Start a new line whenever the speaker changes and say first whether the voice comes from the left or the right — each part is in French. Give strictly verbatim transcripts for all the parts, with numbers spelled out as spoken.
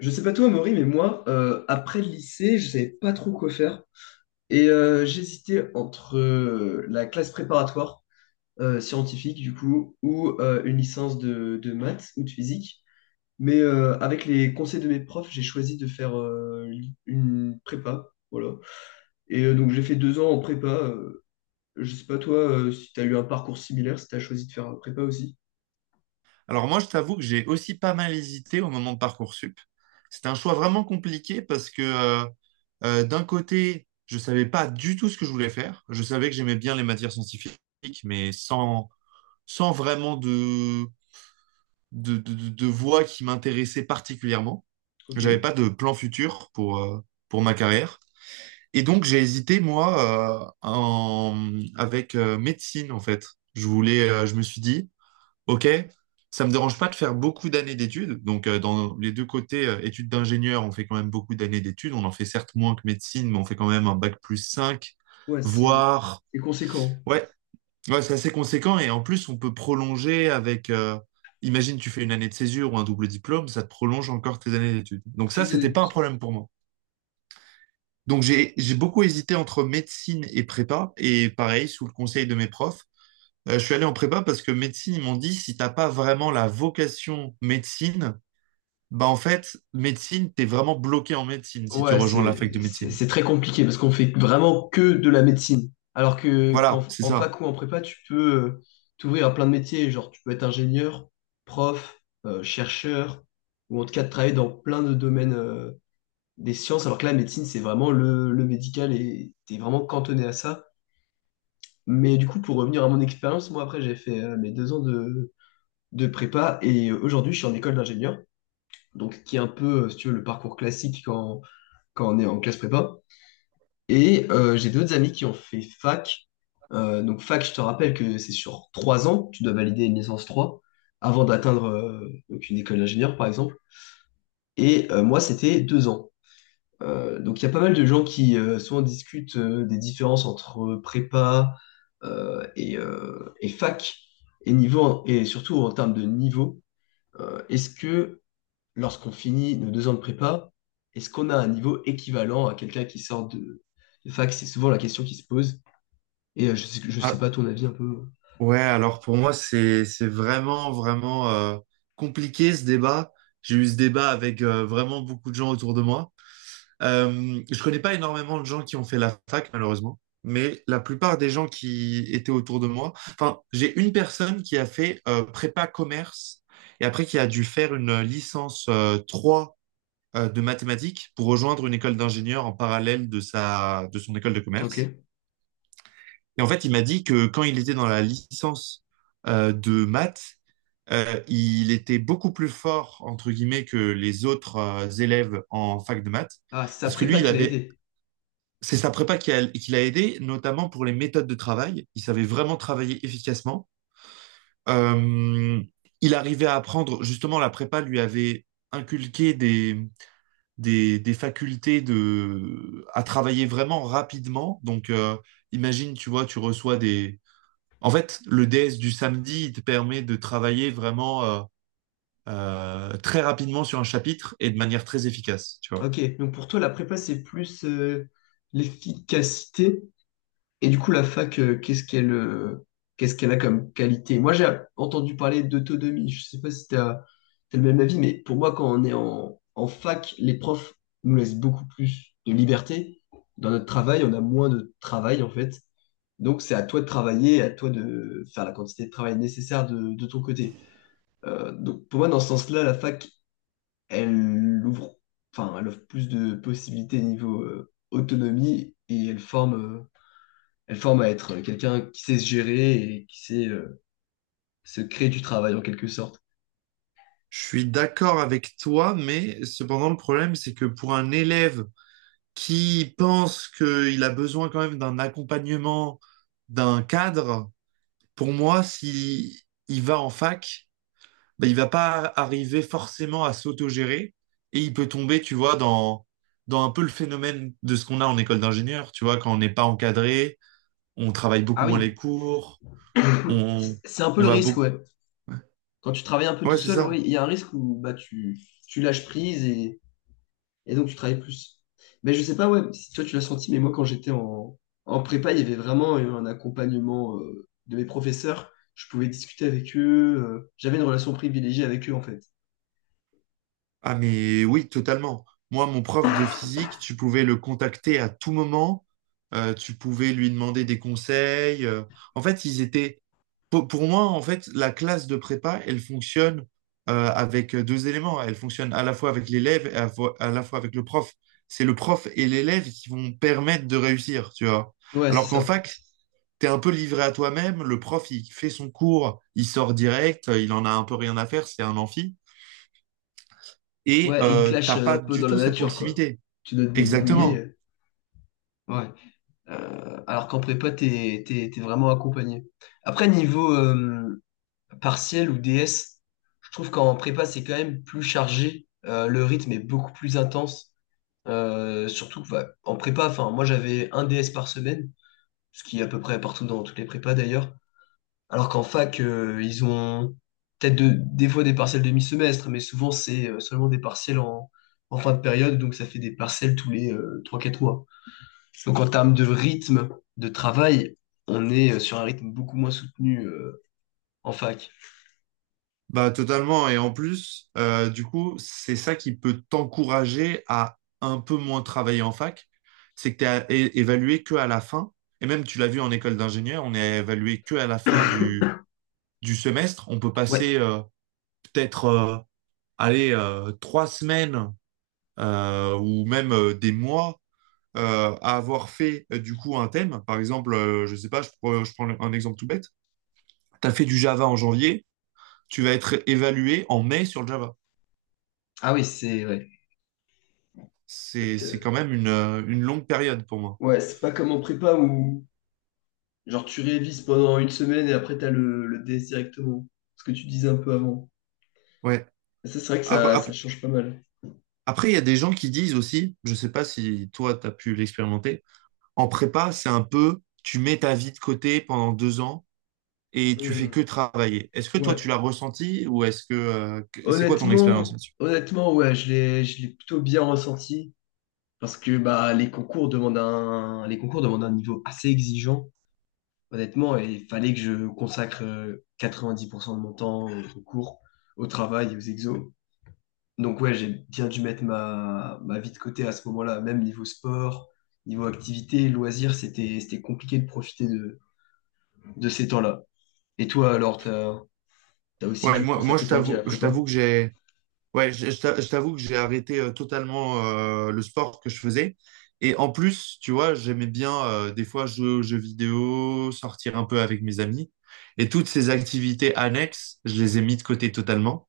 left: Je sais pas toi, Maury, mais moi, euh, après le lycée, je savais pas trop quoi faire. Et euh, j'hésitais entre euh, la classe préparatoire euh, scientifique, du coup, ou euh, une licence de, de maths ou de physique. Mais euh, avec les conseils de mes profs, j'ai choisi de faire euh, une prépa. Voilà. Et euh, donc, j'ai fait deux ans en prépa. Euh, je sais pas toi, euh, si tu as eu un parcours similaire, si tu as choisi de faire un prépa aussi.
right: Alors moi, je t'avoue que j'ai aussi pas mal hésité au moment de Parcoursup. C'était un choix vraiment compliqué parce que euh, euh, d'un côté, je savais pas du tout ce que je voulais faire. Je savais que j'aimais bien les matières scientifiques, mais sans, sans vraiment de, de, de, de- de voie qui m'intéressait particulièrement.
left: Ok.
right: J'avais pas de plan futur pour, euh, pour ma carrière. Et donc j'ai hésité, moi, euh, en- avec euh, médecine, en fait. Je voulais, euh, je me suis dit, OK, ça me dérange pas de faire beaucoup d'années d'études. Donc, euh, dans les deux côtés, euh, études d'ingénieur, on fait quand même beaucoup d'années d'études. On en fait certes moins que médecine, mais on fait quand même un bac plus cinq,
left: Ouais, c'est
right: voire...
left: c'est conséquent.
right: Ouais, ouais, c'est assez conséquent. Et en plus, on peut prolonger avec... euh, Imagine, tu fais une année de césure ou un double diplôme, ça te prolonge encore tes années d'études. Donc
left: C'est
right: ça,
left: une année
right: c'était
left: de
right: pas un
left: plus.
right: problème pour moi. Donc j'ai j'ai beaucoup hésité entre médecine et prépa. Et pareil, sous le conseil de mes profs, euh, je suis allé en prépa parce que médecine, ils m'ont dit, si t'as pas vraiment la vocation médecine, bah en fait, médecine, t'es vraiment bloqué en médecine si tu
left: Ouais,
right: rejoins la fac de
left: c'est c'est-
right: médecine.
left: c'est très compliqué parce qu'on fait vraiment que de la médecine. Alors que qu'en
right: Voilà, c'est
left: en
right: ça.
left: fac ou en prépa, tu peux euh, t'ouvrir à plein de métiers. Genre, tu peux être ingénieur, prof, euh, chercheur, ou en tout cas de travailler dans plein de domaines euh, des sciences. Alors que la médecine, c'est vraiment le, le médical et t'es vraiment cantonné à ça. Mais du coup, pour revenir à mon expérience, moi après, j'ai fait euh, mes deux ans de, de prépa et euh, aujourd'hui, je suis en école d'ingénieur. Donc, qui est un peu, euh, si tu veux, le parcours classique quand, quand on est en classe prépa. Et euh, j'ai d'autres amis qui ont fait fac. Euh, donc fac, je te rappelle que c'est sur trois ans, tu dois valider une licence trois avant d'atteindre euh, donc une école d'ingénieur, par exemple. Et euh, moi, c'était deux ans. Euh, donc il y a pas mal de gens qui euh, souvent discutent euh, des différences entre prépa euh, et, euh, et fac, et, niveau, et surtout en termes de niveau. Euh, est-ce que lorsqu'on finit nos deux ans de prépa, est-ce qu'on a un niveau équivalent à quelqu'un qui sort de, de fac? C'est souvent la question qui se pose. Et euh, je sais, je sais
right: Ah,
left: pas ton avis un peu.
right: ouais, alors pour moi, c'est c'est vraiment, vraiment euh, compliqué ce débat. J'ai eu ce débat avec euh, vraiment beaucoup de gens autour de moi. Euh, je connais pas énormément de gens qui ont fait la fac, malheureusement, mais la plupart des gens qui étaient autour de moi, enfin, j'ai une personne qui a fait euh, prépa commerce et après qui a dû faire une licence euh, trois euh, de mathématiques pour rejoindre une école d'ingénieur en parallèle de sa, de son école de commerce.
left: Ok.
right: Et en fait, il m'a dit que quand il était dans la licence euh, de maths, euh, il était beaucoup plus fort, entre guillemets, que les autres euh, élèves en fac de maths,
left: Ah, c'est sa
right: parce que lui,
left: prépa
right: il
left: qui l'a
right: avait
left: aidé.
right: c'est sa prépa qui, a- qui l'a aidé, notamment pour les méthodes de travail. Il savait vraiment travailler efficacement. Euh, il arrivait à apprendre, justement, la prépa lui avait inculqué des, des, des facultés de, à travailler vraiment rapidement. Donc, euh, imagine, tu vois, tu reçois des... En fait, le D S du samedi, il te permet de travailler vraiment euh, euh, très rapidement sur un chapitre et de manière très efficace, tu vois.
left: Ok. Donc pour toi, la prépa, c'est plus euh, l'efficacité. Et du coup, la fac, euh, qu'est-ce qu'elle euh, qu'est-ce qu'elle a comme qualité? Moi, j'ai entendu parler d'autonomie. Je sais pas si tu as le même avis, mais pour moi, quand on est en, en fac, les profs nous laissent beaucoup plus de liberté. Dans notre travail, on a moins de travail, en fait. Donc, c'est à toi de travailler, à toi de faire la quantité de travail nécessaire de de ton côté. Euh, donc pour moi, dans ce sens-là, la fac, elle ouvre, enfin, elle offre plus de possibilités niveau euh, autonomie et elle forme, euh, elle forme à être quelqu'un qui sait se gérer et qui sait euh, se créer du travail en quelque sorte.
right: Je suis d'accord avec toi, mais cependant le problème, c'est que pour un élève qui pense qu'il a besoin quand même d'un accompagnement, d'un cadre, pour moi, si il va en fac, ben, il va pas arriver forcément à s'autogérer et il peut tomber, tu vois, dans, dans un peu le phénomène de ce qu'on a en école d'ingénieur, tu vois, quand on n'est pas encadré, on travaille beaucoup
left: Ah
right: moins les
left: oui,
right: cours,
left: c-
right: on,
left: c'est un peu
right: on
left: le
right: va
left: risque,
right: beaucoup.
left: ouais. Quand tu travailles un peu
right: Ouais,
left: tout
right: c'est
left: seul, oui,
right: ça.
left: il y a un risque où bah, tu, tu lâches prise. Et donc, tu travailles plus. Mais je sais pas, ouais, si toi, tu l'as senti, mais moi, quand j'étais en, en prépa, il y avait vraiment eu un accompagnement euh, de mes professeurs. Je pouvais discuter avec eux. Euh, j'avais une relation privilégiée avec eux, en fait.
right: Ah, mais oui, totalement. Moi, mon prof de physique, tu pouvais le contacter à tout moment, euh, tu pouvais lui demander des conseils. euh. En fait, ils étaient. Pour, pour moi, en fait, la classe de prépa, elle fonctionne euh, avec deux éléments. Elle fonctionne à la fois avec l'élève et à, fo- à la fois avec le prof. C'est le prof et l'élève qui vont permettre de réussir, tu vois.
left: Ouais, c'est
right: Alors qu'en
left: ça.
right: fac, t'es un peu livré à toi-même. Le prof, il fait son cours, il sort direct, euh, il en a un peu rien à faire, c'est un amphi. Et
left: Ouais, et ils te
right: euh,
left: lâchent
right: t'as
left: euh, un
right: pas
left: peu
right: du
left: dans la
right: tout cette
left: nature, quoi.
right: proximité.
left: Tu dois te débrouiller.
right: Exactement.
left: euh, Ouais. Euh, alors qu'en prépa, t'es, t'es, t'es vraiment accompagné. Après, niveau euh, partiel ou D S, je trouve qu'en prépa, c'est quand même plus chargé. Euh, le rythme est beaucoup plus intense. Euh, surtout que, bah, en prépa, enfin, moi j'avais un D S par semaine, ce qui est à peu près partout dans toutes les prépas d'ailleurs. Alors qu'en fac, euh, ils ont peut-être de- des fois des partiels demi-semestre, mais souvent c'est euh, seulement des partiels en, en fin de période, donc ça fait des partiels tous les euh, trois quatre mois. Donc en termes de rythme de travail, on est euh, sur un rythme beaucoup moins soutenu euh, en fac.
right: Bah, totalement. Et en plus, euh, du coup, c'est ça qui peut t'encourager à un peu moins travailler en fac. C'est que t'es à- é- évalué que à la fin. Et même, tu l'as vu en école d'ingénieur, on est évalué que à la fin du, du semestre. On peut
left: Ouais,
right: passer euh, peut-être, euh, allez, euh, trois semaines euh, ou même euh, des mois euh, à avoir fait euh, du coup un thème. Par exemple, euh, je sais pas, je, prends- je prends un exemple tout bête. Tu as fait du Java en janvier, tu vas être évalué en mai sur le Java.
left: ah oui, c'est ouais.
right: C'est,
left: Peut-être,
right: c'est
left: euh,
right: quand même une, euh, une longue période pour moi.
left: Ouais, c'est pas comme en prépa où genre, tu révises pendant une semaine et après, t'as le, le D S directement. Ce que tu disais un peu avant.
right: Ouais.
left: Et ça, c'est vrai que
right: Ap-
left: ça, ça
right: ap-
left: change pas mal.
right: Après, il y a des gens qui disent aussi, je sais pas si toi, tu as pu l'expérimenter, en prépa, c'est un peu, tu mets ta vie de côté pendant deux ans et tu fais que
left: Hmm.
right: travailler. Est-ce que toi, tu
left: Ouais.
right: l'as ressenti ou est-ce que, euh, que- c'est quoi ton expérience
left: Honnêtement,
right: là-dessus?
left: honnêtement, ouais, je l'ai, je l'ai plutôt bien ressenti. Parce que bah, les concours demandent un, les concours demandent un niveau assez exigeant, honnêtement, et il fallait que je consacre euh, quatre-vingt-dix pour cent de mon temps au concours, au travail, et aux exos. Donc ouais, j'ai bien dû mettre ma, ma vie de côté à ce moment-là, même niveau sport, niveau activité, loisirs, c'était, c'était compliqué de profiter de, de ces temps-là. Et toi, alors, t'as, t'as aussi
right: Ouais,
left: dû
right: moi, moi je
left: consacrer ta vie à
right: t'avoue,
left: la
right: je
left: prépa?
right: t'avoue que j'ai, ouais, je, je t'a- je t'avoue que j'ai arrêté euh, totalement euh, le sport que je faisais. Et en plus, tu vois, j'aimais bien euh, des fois jouer aux jeux vidéo, sortir un peu avec mes amis. Et toutes ces activités annexes, je les ai mis de côté totalement.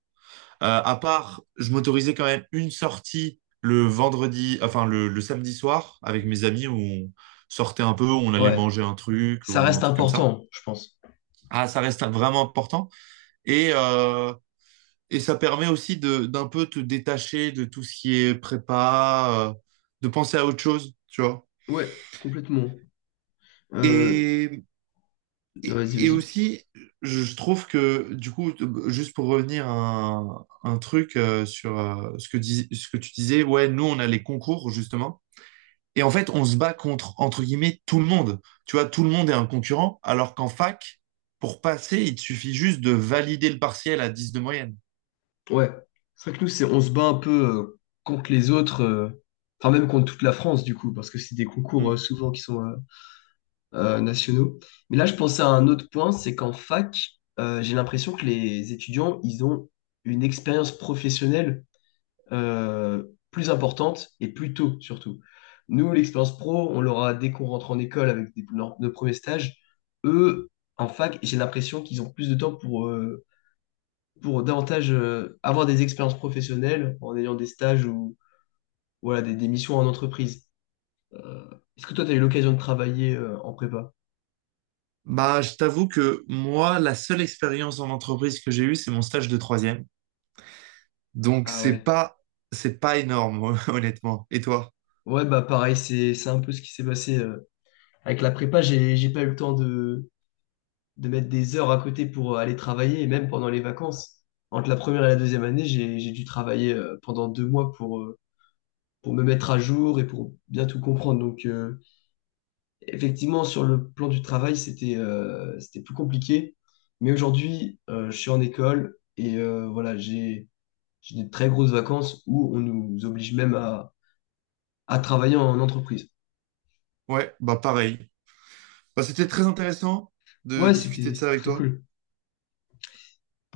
right: Euh, à part, je m'autorisais quand même une sortie le vendredi, enfin le, le samedi soir avec mes amis où on sortait un peu, on allait
left: Ouais,
right: manger un truc
left: ça
right: ou un
left: reste
right: truc comme ça.
left: important, je pense.
right: Ah, ça reste vraiment important. Et euh, et ça permet aussi de d'un peu te détacher de tout ce qui est prépa, euh, de penser à autre chose, tu vois.
left: Ouais, complètement. Euh,
right: Et, et,
left: Vas-y,
right: et
left: vas-y.
right: aussi, je je trouve que, du coup, t- juste pour revenir à un, un truc euh, sur euh, ce que dis- ce que tu disais, ouais, nous, on a les concours, justement. Et en fait, on se bat contre, entre guillemets, tout le monde. Tu vois, tout le monde est un concurrent, alors qu'en fac, pour passer, il te suffit juste de valider le partiel à dix de moyenne.
left: Ouais. C'est vrai que nous, c'est, on se bat un peu euh, contre les autres, euh, enfin même contre toute la France, du coup, parce que c'est des concours euh, souvent qui sont, euh, euh, nationaux. Mais là, je pensais à un autre point, c'est qu'en fac, euh, j'ai l'impression que les étudiants, ils ont une expérience professionnelle euh, plus importante et plus tôt surtout. Nous, l'expérience pro, on l'aura dès qu'on rentre en école avec des- nos, nos premiers stages. Eux, en fac, j'ai l'impression qu'ils ont plus de temps pour, euh, pour davantage euh, avoir des expériences professionnelles en ayant des stages ou voilà, des, des missions en entreprise. Euh, Est-ce que toi, tu as eu l'occasion de travailler euh, en prépa?
right: Bah, je t'avoue que moi, la seule expérience en entreprise que j'ai eue, c'est mon stage de troisième. Donc,
left: Ah
right: c'est
left: ouais.
right: pas, c'est pas énorme, honnêtement. Et toi?
left: Ouais, bah pareil, c'est c'est un peu ce qui s'est passé euh, avec la prépa. J'ai j'ai pas eu le temps de, de mettre des heures à côté pour euh, aller travailler. Et même pendant les vacances, entre la première et la deuxième année, j'ai j'ai dû travailler euh, pendant deux mois pour, euh, pour me mettre à jour et pour bien tout comprendre. Donc, euh, effectivement, sur le plan du travail, c'était euh, c'était plus compliqué. Mais aujourd'hui, euh, je suis en école et euh, voilà, j'ai j'ai des très grosses vacances où on nous oblige même à, à travailler en entreprise.
right: Ouais, bah pareil. Bah, c'était très intéressant de
left: Ouais,
right: discuter
left: c'était
right: de ça
left: c'était
right: avec
left: très
right: toi.
left: cool.